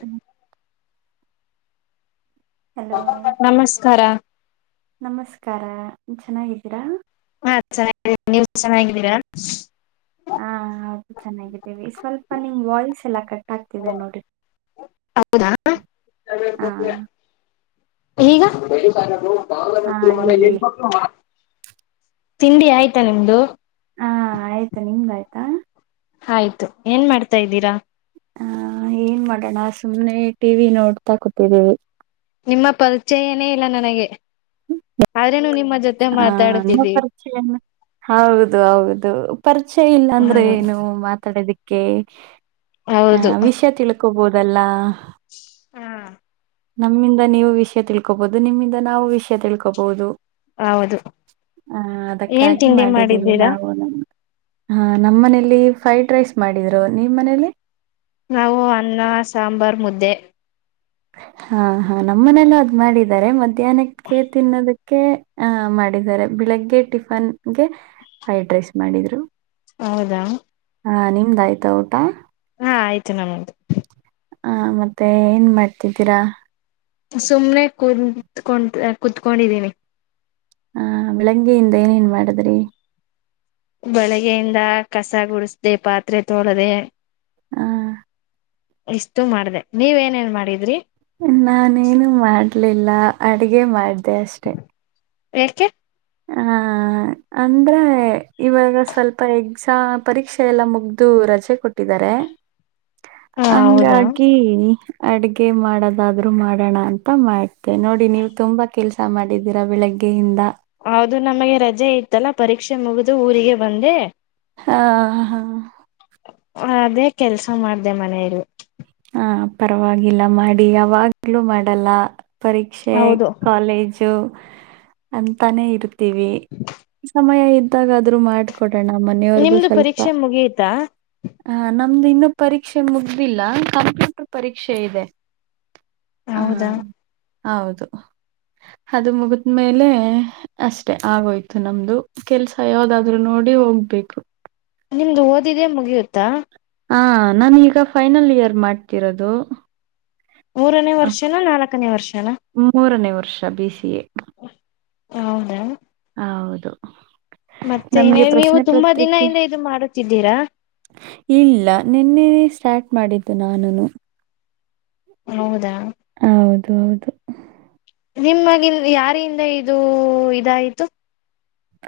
ಹ್ಮ ನಮಸ್ಕಾರ ನಮಸ್ಕಾರ ಚೆನ್ನಾಗಿದ್ದೀರಾ. ಹಾ ಚನ್ನಾಗಿದೀನಿ ನೀವ್ ಚೆನ್ನಾಗಿದ್ದೀರಾ. ಹಾ ಹೌದು ಚೆನ್ನಾಗಿ ಸ್ವಲ್ಪ ನಿಮ್ ವಾಯ್ಸ್ ಎಲ್ಲಾ ಕಟ್ ಆಗ್ತಿದೆ ನೋಡಿ. ಹಾ ಹೌದಾ ಈಗ ಹಾ ಈಗ ಹೇಳಿ ತಿಂಡಿ ಆಯ್ತಾ ನಿಮ್ದು. ಆಯ್ತ ನಿಮ್ ಆಯ್ತಾ. ಆಯ್ತು ಏನ್ ಮಾಡ್ತಾ ಇದ್ದೀರಾ. ಹ ಏನ್ ಮಾಡೋಣ ಸುಮ್ನೆ ಟಿ ವಿ ನೋಡ್ತಾ ಕೂತಿದ್ದೀವಿ. ನಿಮ್ಮ ಪರಿಚಯನೇ ಇಲ್ಲ ನನಗೆ ಆದ್ರೇನು. ನಿಮ್ಮ ಜೊತೆ ಆ ನಿಮ್ಮ ಮಾತಾಡುತ್ತಿದ್ದೀವಿ. ಪರಿಚಯ ಹೌದು ಹೌದು ಪರಿಚಯ ಇಲ್ಲಾ ಅಂದ್ರೆ ಹ್ಮ ಏನು ಮಾತಾಡೋದಿಕ್ಕೆ. ಓಕೆ [unintelligible] ಹಾ ಹೌದು ವಿಷ ತಿಳ್ಕೋಬೋದಲ್ಲ ಹಾ ನಮ್ಮಿಂದ ನೀವು ವಿಷಯ ತಿಳ್ಕೋಬಹುದು. ನಿಮ್ಮಿಂದ ನಾವು ವಿಷಯ ತಿಳ್ಕೋಬಹುದು. ಹೌದು [inaudible] ಹಾ ಏನ್ ಅದಕ್ಕಾಗಿ ತಿಂಡಿ ಮಾಡಿದ್ದೀವಿ ಮಾಡಿದ್ದೀರಾ ನಾವುನು ಹಾ ನಮ್ಮ ಮನೇಲಿ ಫ್ರೈಡ್ ರೈಸ್ ಮಾಡಿದ್ರು ನಿಮ್ಮ ಮನೇಲಿ. ನಾವು ಅನ್ನ ಸಾಂಬಾರ್ ಮುದ್ದೆ. ಹಾ ಹಾ ನಮ್ಮನೆಲ್ಲ ಅದ್ ಮಾಡಿದ್ದಾರೆ ಮಧ್ಯಾಹ್ನಕ್ಕೆ ತಿನ್ನೋದಕ್ಕೆ. ಹಾ ಮಾಡಿದ್ದಾರೆ ಬೆಳಿಗ್ಗೆ ಟಿಫನ್ಗೆ ಫ್ರೈಡ್ ರೈಸ್ ಮಾಡಿದ್ರು. ಹೌದಾ ಹಾ ನಿಮ್ದ ಆಯ್ತಾ ಊಟ? ಹಾ ಆಯ್ತು ನಮ್ಮದು ಹಾ ಮತ್ತೆ ಏನ್ ಮಾಡ್ತಿದ್ದೀರಾ. ಸುಮ್ನೆ ಕುಂತ್ ಕುೂತ್ಕೊಂಡಿದೀನಿ ಹಾ ಬೆಳಂಗೆಯಿಂದ ಏನೇನ್ ಮಾಡಿದ್ರಿ. ಬೆಳಗ್ಯಿಂದ ಕಸ ಗುಡಸದೇ ಪಾತ್ರೆ ತೋಳದೆ. ಹ್ಮ ಇಷ್ಟು ಮಾಡದೆ ನೀವ ಏನೇನ್ ಮಾಡಿದ್ರಿ. ನಾನೇನು ಮಾಡಲಿಲ್ಲ ಅಡಗೆ ಮಾಡ್ದೆ ಅಷ್ಟೆ ಏಕೆ ಹ ಅಂದ್ರೆ ಇವಾಗ ಸ್ವಲ್ಪ ಎಕ್ಸಾಮ್ ಪರೀಕ್ಷೆ ಎಲ್ಲ ಮುಗ್ದು ರಜೆ ಕೊಟ್ಟಿದ್ದಾರೆ. ಹ [inaudible] ಹೌದಾ ಹಂಗಾಗಿ ಅಡಗೆ ಮಾಡೋದಾದ್ರೂ ಮಾಡಣ ಅಂತ ಮಾಡ್ತೇ ನೋಡಿ ನೀವು ತುಂಬಾ ಕೆಲಸ ಮಾಡಿದ್ದೀರಾ ಬೆಳಗ್ಗೆ ಯಿಂದ ಹೌದು ನಮಗೆ ರಜೆ ಇತ್ತಲ್ಲ ಪರೀಕ್ಷೆ ಮುಗಿದು ಊರಿಗೆ ಬಂದೆ. ಹಾ ಹಾ ಅದೇ ಕೆಲ್ಸ ಮಾಡ್ದೆ ಮನೇಲಿ. ಹಾ ಪರವಾಗಿಲ್ಲ ಮಾಡಿ ಯಾವಾಗ್ಲೂ ಮಾಡಲ್ಲ, ಪರೀಕ್ಷೆ ಹೌದು ಕಾಲೇಜ್ [unintelligible] ಅಂತಾನೇ ಇರ್ತೀವಿ. ಸಮಯ ಇದ್ದಾಗ ಆದ್ರು ಮಾಡ ಕೊಡಣ ಮನೆವ್ರುಗು ನಿಮ್ದು ಸ್ವಲ್ಪ. ಪರೀಕ್ಷೆ ಮುಗಿಯುತ್ತಾ ಹಾ ನಮ್ದ ಇನ್ನೂ ಪರೀಕ್ಷೆ ಮುಗ್ದಿಲ್ಲ. ಕಂಪ್ಯೂಟರ್ ಪರೀಕ್ಷೆ ಇದೆ [inaudible] ಹಾ ಹೌದಾ ಹೌದು. ಅದು ಮುಗಿದ್ಮೇಲೆ ಅಷ್ಟೆ ಆಗೋಯ್ತು ನಮ್ದು. ಕೆಲ್ಸ ಯಾವ್ದಾದ್ರು ನೋಡಿ ಹೋಗ್ಬೇಕು. ನಿಮ್ದು ಓದಿದೆ ಮುಗಿಯುತ್ತಾ? ಹಾ ನಾನೀಗ ಫೈನಲ್ ಇಯರ್ ಮಾಡ್ತಿರೋದು. ಮೂರನೇ ವರ್ಷನಾ, ನಾಲ್ಕನೇ ವರ್ಷನಾ? ಮೂರನೇ ವರ್ಷ ಬಿ ಸಿ ಎ ಹೌದ ಹೌದು ಮತ್ತೆ ನಮ್ಗೆ ಇನ್ನೇನು ನೀವು ಪ್ರಶ್ನೆ ತುಂಬಾ ದಿನ ಪತ್ರಿಕೆ ಇಂದ ಇದು ಮಾಡುತ್ತಿದ್ದೀರಾ ಇಲ್ಲ ನಿನ್ನೆ ಸ್ಟಾರ್ಟ್ ಮಾಡಿದ್ದು ನಾನುನು. ಹೌದಾ ಹೌದು ಹೌದು ನಿಮ್ಮಗ ಯಾರಿಂದ ಇದು ಇದಾಯ್ತು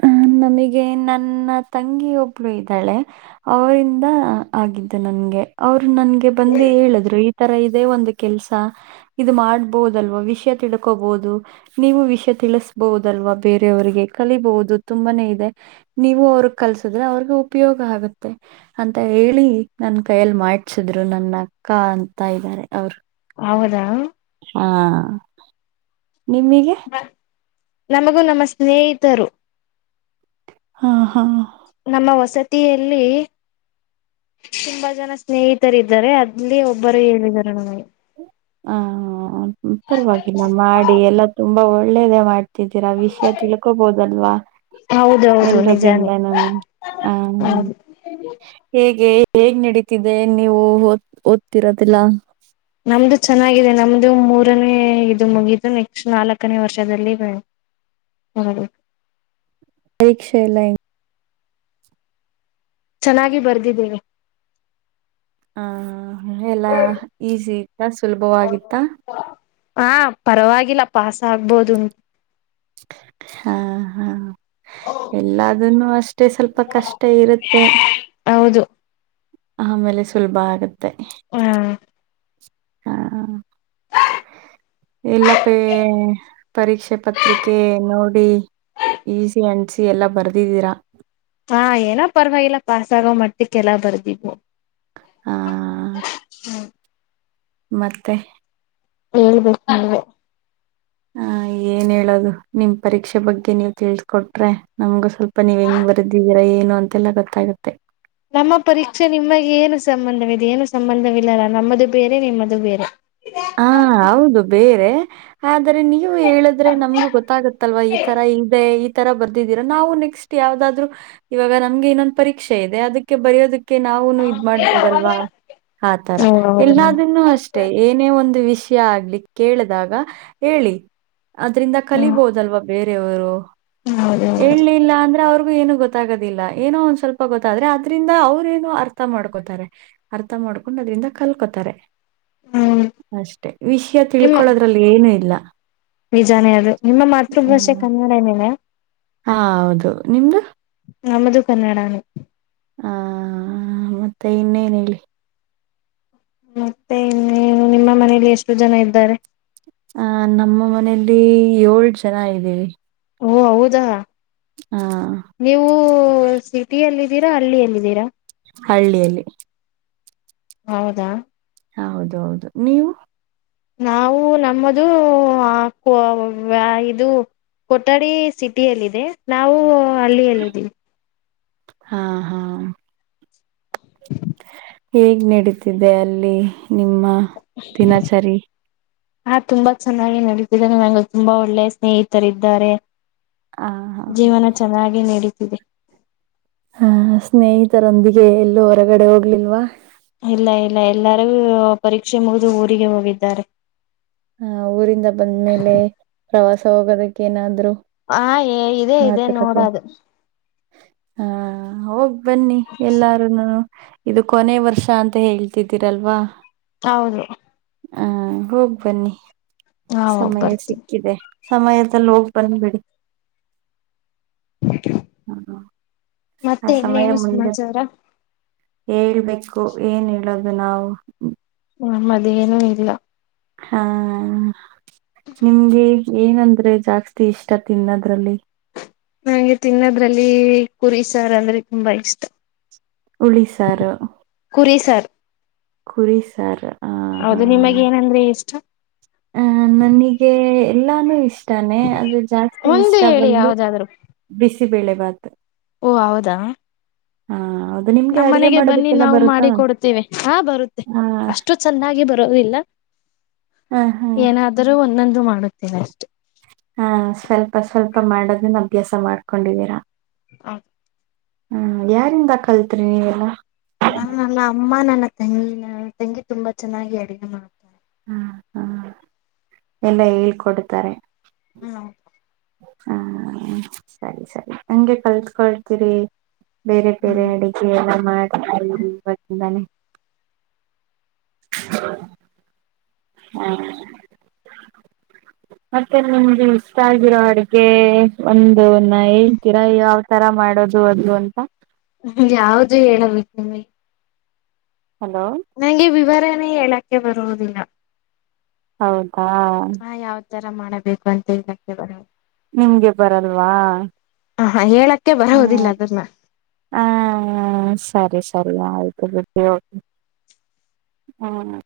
ಹ ನಮಗೆ ನನ್ನ ತಂಗಿ ಒಬ್ಳ ಇದ್ದಾಳೆ ಅವರಿಂದ ಆಗಿದ್ದು ನನ್ಗೆ ಅವರು ನನ್ಗೆ ಬಂದೇ ಹೇಳಿದ್ರು ತರ ಇದೇ ಒಂದು ಕೆಲ್ಸ ಇದು ಮಾಡ್ಬಹದಲ್ವಾ ವಿಷಯ ತಿಡ್ಕೋಬಹುದು ನೀವು ವಿಷಯ ತಿಳಿಸಬಹುದಲ್ವಾ ಬೇರೆಯವರಿಗೆ ಕಲಿಬಹುದು ತುಂಬಾನೇ ಇದೆ ನೀವು ಅವ್ರಿಗೆ ಕಲ್ಸಿದ್ರೆ ಅವ್ರಿಗೆ ಉಪಯೋಗ ಆಗುತ್ತೆ ಅಂತ ಹೇಳಿ ನನ್ ಕೈಯಲ್ಲಿ ಮಾಡ್ಸಿದ್ರು ನನ್ನ ಅಕ್ಕ ಅಂತ ಇದ್ದಾರೆ ಅವರು ಹೌದಾ ಹಾ ನಿಮಗೆ ನಮಗೂ ನಮ್ಮ ಸ್ನೇಹಿತರು ಹಾ ಹಾ ನಮ್ಮ ವಸತಿಯಲ್ಲಿ ತುಂಬಾ ಜನ ಸ್ನೇಹಿತರ ಇದ್ದಾರೆ ಅಲ್ಲಿ ಒಬ್ಬರು ಹೇಳಿದ್ದಾರೆ ನಮಗೆ ಹ ಪರವಾಗಿಲ್ಲ ಮಾಡಿ ಎಲ್ಲಾ ತುಂಬಾ ಒಳ್ಳೇದ ಮಾಡ್ ಗತ್ತಿದ್ದೀರಾ ವಿಷಯ ತಿಳ್ಕೋಬೋದಲ್ವಾ ಹೌದೌದು ಎಲ್ರದಿಂದ ನಿಜಾನೇ ನಾನು ಹ ಹೌದು ಹೇಗೆ ಹೇಗ್ ನಡೀತಿದೆ ನೀವು ಓದ ಓದ್ತಿರೋದಿಲ್ಲ ನಮ್ದು ಚೆನ್ನಾಗಿದೆ ನಮ್ದು ಮೂರ್ ರ ಇದು ಮುಗಿದ್ದು ನೆಕ್ಸ್ಟ್ ನಾಲ್ಕನೇ ವರ್ಷದಲ್ಲಿ ಹದು ಪರೀಕ್ಷೆ ಎಲ್ಲ ಚೆನ್ನಾಗಿ ಬರ್ದಿದ್ದೀನಿ ಹ ಎಲ್ಲಾ ಈಸಿ ಇತ್ತ ಸುಲಭವಾಗಿತ್ತ ಹ ಪರವಾಗಿಲ್ಲ ಪಾಸ್ ಆಗ್ಬೋದುಂಟು ಹಾ ಹಾ ಎಲ್ಲಾದನ್ನು ಅಷ್ಟೇ ಸ್ವಲ್ಪ ಕಷ್ಟ ಇರುತ್ತೆ ಹೌದು ಆಮೇಲೆ ಸುಲಭ ಆಗುತ್ತೆ ಹ ಹಾ ಎಲ್ಲ ಪೇ ಪರೀಕ್ಷೆ ಪತ್ರಿಕೆ ನೋಡಿ ಈಸಿ ಅನ್ಸಿ ಎಲ್ಲಾ ಬರ್ದಿದ್ದೀರಾ ಹಾ ಏನ ಪರವಾಗಿಲ್ಲ ಪಾಸ್ ಆಗೋ ಮಟ್ಟಕ್ಕೆ ಎಲ್ಲ ಬರ್ದ್ವು ಹಾ ಮತ್ತೆ ಹೇಳ್ಬೇಕು ನೀವೆ ಹ ಏನ್ ಹೇಳದು ನಿಮ್ ಪರೀಕ್ಷೆ ಬಗ್ಗೆ ನೀವು ತಿಳ್ಸ್ಕೊಟ್ರೆ ನಮ್ಗು ಸ್ವಲ್ಪ ಇಪ್ಪ ನೀವ್ ಹೆಂಗ್ ಬರೆದಿದ್ದೀರಾ ಏನು ಅಂತೆಲ್ಲ ಗೊತ್ತಾಗತ್ತೆ ನಮ್ಮ ಪರೀಕ್ಷೆ ನಿಮಗೆ ಏನು ಸಂಬಂಧವಿದೆ ಏನು ಸಂಬಂಧವಿಲ್ಲಲ್ಲ ನಮ್ಮದು ಬೇರೆ ನಿಮ್ಮದು ಬೇರೆ ಹಾ ಹೌದು ಬೇರೆ ಆದ್ರೆ ನೀವು ಹೇಳಿದ್ರ ನಮ್ಗೂ ಗೊತ್ತಾಗತ್ತಲ್ವಾ ಈ ತರ ಇದೆ ತರ ಬರ್ದಿದ್ದೀರಾ ನಾವು ನೆಕ್ಸ್ಟ್ ಯಾವದಾದ್ರು ಇವಾಗ ನಮ್ಗೆ ಇನ್ನೊಂದು ಪರೀಕ್ಷೆ ಇದೆ ಅದಕ್ಕೆ ಬರೆಯೋದಕ್ಕೆ ಕೆ ನಾವುನು ಓ ಇದ್ ಮಾಡ್ಬೋದಲ್ವಾ ಹೌದಾ ಆತರ ಹ್ಮ್ ಎಲ್ಲನ್ನು ಅಷ್ಟೇ ಏನೇ ಒಂದು ವಿಷಯ ಆಗ್ಲಿ ಕೇಳಿದಾಗ ಹೇಳಿ ಅದ್ರಂದ ಕಲಿಬಹದಲ್ವಾ ಬೇರೆ ಬೇರೆ ಅವರು ಹೌದು ಹೌದು ಹೇಳಲಿಲ್ಲ ಅಂದ್ರೆ ಅವ್ರಿಗೂ ಏನು ಗೊತ್ತ ಗೊತ್ತಾಗೋದಿಲ್ಲ ಏನೋ ಒಂದ್ ಸ್ವಲ್ಪ ಗೊತ್ತಾದ್ರೆ ಅದ್ರಿಂದ ಅವ್ರೇನೋ ಅರ್ಥ ಮಾಡ್ಕೋತಾರೆ ಅರ್ಥ ಮಾಡ್ಕೊಂಡ್ ಅದ್ರಿಂದ ಕಲ್ಕೊತಾರೆ ಹ್ಮ್ ಅಷ್ಟೆ ವಿಷಯ ನಿಮ್ಮ ತಿಳ್ಕೊಳೋದ್ರಲ್ಲಿ ಏನು ಇಲ್ಲ ನಿಜಾನೇ ಅದು ನಿಮ್ಮ ಮಾತೃಭಾಷೆ ಕನ್ನಡ ಏನೆನ ಹಾ ಹೌದು ನಿಮ್ದು ನಮ್ದು ಕನ್ನಡಾನೆ ಹ ಮತ್ತೆ ಇನ್ನೇನ್ ಏನ್ ಹೇಳಿ ಮತ್ತೆ ಇನ್ನೇನು ನಿಮ್ಮ ಮನೇಲಿ ಎಷ್ಟು ಜನ ಇದ್ದಾರೆ ಆ ನಮ್ಮ ಮನೆಲಿ ಏಳ್ ಜನ ಇದ್ದೀವಿ ಓ ಹೌದಾ ಹಾ ನೀವು ಸಿಟಿಿಯಲ್ಲಿದ್ದೀರಾ ಹಳ್ಳಿಯಲ್ಲಿದ್ದೀರಾ ಹಳ್ಳಿಯಲ್ಲಿ ಹೌದಾ ಹಾ ಹೌದ ಹೌದು ನೀವು ನಾವು ನಮ್ಮದು ಆ ವಾ ಇದು ಕೊಠಡಿ ಸಿಟಿಿಯಲ್ಲಿದೆ ನಾವು ಹಳ್ಳಿಯಲ್ಲಿ ಇದ್ದೀವಿ ಹಾ ಹಾ [inaudible] ಹೇಗ್ ನಡೀತಿದೆ ಅಲ್ಲಿ ನಿಮ್ಮ ದಿನಚರಿ ಹಾ ತುಂಬಾ ಚೆನ್ನಾಗಿ ನಡೀತಿದ್ದೇನೆ ನನಗೆ ತುಂಬಾ ಒಳ್ಳೆ ಸ್ನೇಹಿತರಿದ್ದಾರೆ ಆ ಹಾ ಜೀವನ ಚೆನ್ನಾಗಿ ನಡೀತಿದೆ ಹಾ ಸ್ನೇಹಿತರೊಂದಿಗೆ ಎಲ್ಲೂ ಹೊರಗಡೆ ಹೋಗ್ಲಿಲ್ವಾ ಇಲ್ಲ ಇಲ್ಲ ಎಲ್ಲಾರೂ ಪರೀಕ್ಷೆ ಮುಗಿದು ಊರಿಗೆ ಹೋಗಿದ್ದಾರೆ ಹ ಊರಿಂದ ಬಂದ್ಮೇಲೆ ಪ್ರವಾಸ ಹೋಗೋದಕ್ಕೆ ಏನಾದ್ರು ಹ ಎ ಮಾತು ಕತೆ ಹ ಹ ಬನ್ನಿ ಎಲ್ಲಾರುನು ಇದು ಕೊನೆ ವರ್ಷ ಅಂತ ಹೇಳ್ತಿದ್ದೀರಲ್ವಾ ಹೌದು ಹ ಹೋಗ್ ಬನ್ನಿ ನಾವ್ ಹೋಗ್ ಸಮಯ ಬರ್ತೀವಿ. ಸಿಕ್ಕಿದೆ ಸಮಯದಲ್ಲಿ ಹೋಗಿ ಬಂದ್ಬಿಡಿ ಹ್ಮ ಆ ಮತ್ತೆ ಸಮಯ ಇನ್ನೇನು ಮುಂದೆ ಸಮಾಚಾರ. ಹೇಳ್ಬೇಕು ಏನ್ ಹೇಳೋದು ನಾವು ನಮ್ಮ್ದೇನೂ ಇಲ್ಲ ಹಾ ನಿಮ್ಗೆ ಏನಂದ್ರೆ ಜಾಸ್ತಿ ಇಷ್ಟ ತಿನ್ನದ್ರಲ್ಲಿ ನಂಗೆ ತಿನ್ನೋದ್ರಲ್ಲಿ ಕುರಿ ಸಾರ ಅಂದ್ರೆ ತುಂಬಾ ಇಷ್ಟ ಉಳಿ ಸಾರು ಕುರಿ ಸಾರ್. ಕುರಿ ಸಾರು ಹೌದು ನಿಮಗೆನಂದ್ರೆ ಇಷ್ಟ ಹ ನನಗೆ ಎಲ್ಲಾನು ಇಷ್ಟ ಇಷ್ಟಾನೇ ಆದ್ರೆ ಜಾಸ್ತಿ ಒಂದು ಇಷ್ಟ ಹೇಳಿ ಬಂದು ಯಾವ್ದಾದ್ರು. ಬಿಸಿಬೇಳೆ ಭಾತು ಓ ಹೌದಾ ಹಾ ಹೌದು ನಿಮ್ಗೆ ನಮ್ಮ ಅಡುಗೆ ಮನೆಗೆ ಬನ್ನಿ ಮಾಡೋದಕ್ಕೆಲ್ಲ ನಾವು ಬರುತ್ತಾ? ಮಾಡಿಕೊಡ್ತೇವೆ ಹಾ ಬರುತ್ತೆ ಆ ಅಷ್ಟು ಚೆನ್ನಾಗಿ ಬರೋದಿಲ್ಲ ಹಾ, ಹಾ. ಏನಾದರೂ ಒಂದೊಂದು ಮಾಡುತ್ತೇನೆ ಅಷ್ಟೆ ಹಾ ಸ್ವಲ್ಪ ಸ್ವಲ್ಪ ಮಾಡೋದನ್ನ ಅಭ್ಯಾಸ ಮಾಡ್ಕೊಂಡಿದೀರಾ ಹೌದು ಹ್ಮ್ ಯಾರಿಂದ ಕಲ್ತ್ರಿ ನೀವೆಲ್ಲಾ ನಾನಲ್ಲ ಅಮ್ಮ ನನ್ನ ತಂಗಿ ನ ತೆಂಗಿ ತುಂಬಾ ಚೆನ್ನಾಗಿ ಅಡುಗೆ ಮಾಡ ಹಾ ಹಾ ಎಲ್ಲಾ ಹೇಳ್ಕೊಡ್ತಾರೆ. ಹ್ಮ ಹಾ ಸರಿ ಸರಿ ಹಂಗೆ ಕಲ್ತ್ಕೊಳ್ತೀರಿ. ಬೇರೆ ಬೇರೆ ಹ್ಮ್ ಅಡಗೆ ಎಲ್ಲ ಮಾಡ್ [unintelligible] ಹಾಅ ಮತ್ತೆ ನಿಮ್ಗೆ ಇಷ್ಟ ಆಗಿರೋ ಅಡ್ಗೆ ಒಂದುನ ಹೇಳ್ತೀರಾ ಯ [unintelligible] ತರ ಮಾಡೋದು ಅದು ಅಂತ. ಯಾವ್ದು ಹೇಳಬೇಕು ನಿಮಗೆ. ಹಲೋ ನಂಗೆ ವಿವರಣೆ ಹೇಳಕ್ಕೆ ಬರುವುದಿಲ್ಲ. ಹೌದಾ ಹಾ ಯಾವ ತರ ಮಾಡಬೇಕು ಅಂತ ಹೇಳಕ್ಕೆ ಬರ ನಿಮ್ಗೆ ಬರಲ್ವಾ. ಅಹಾ ಹೇಳಕ್ಕೆ ಬರೋವುದಿಲ್ಲ ಹ್ಮ್ ಅದನ್ನ. ಹ ಸರಿ ಸರಿ ಆಯ್ತು ಬಿಡಿ ಹೊ ಹುನ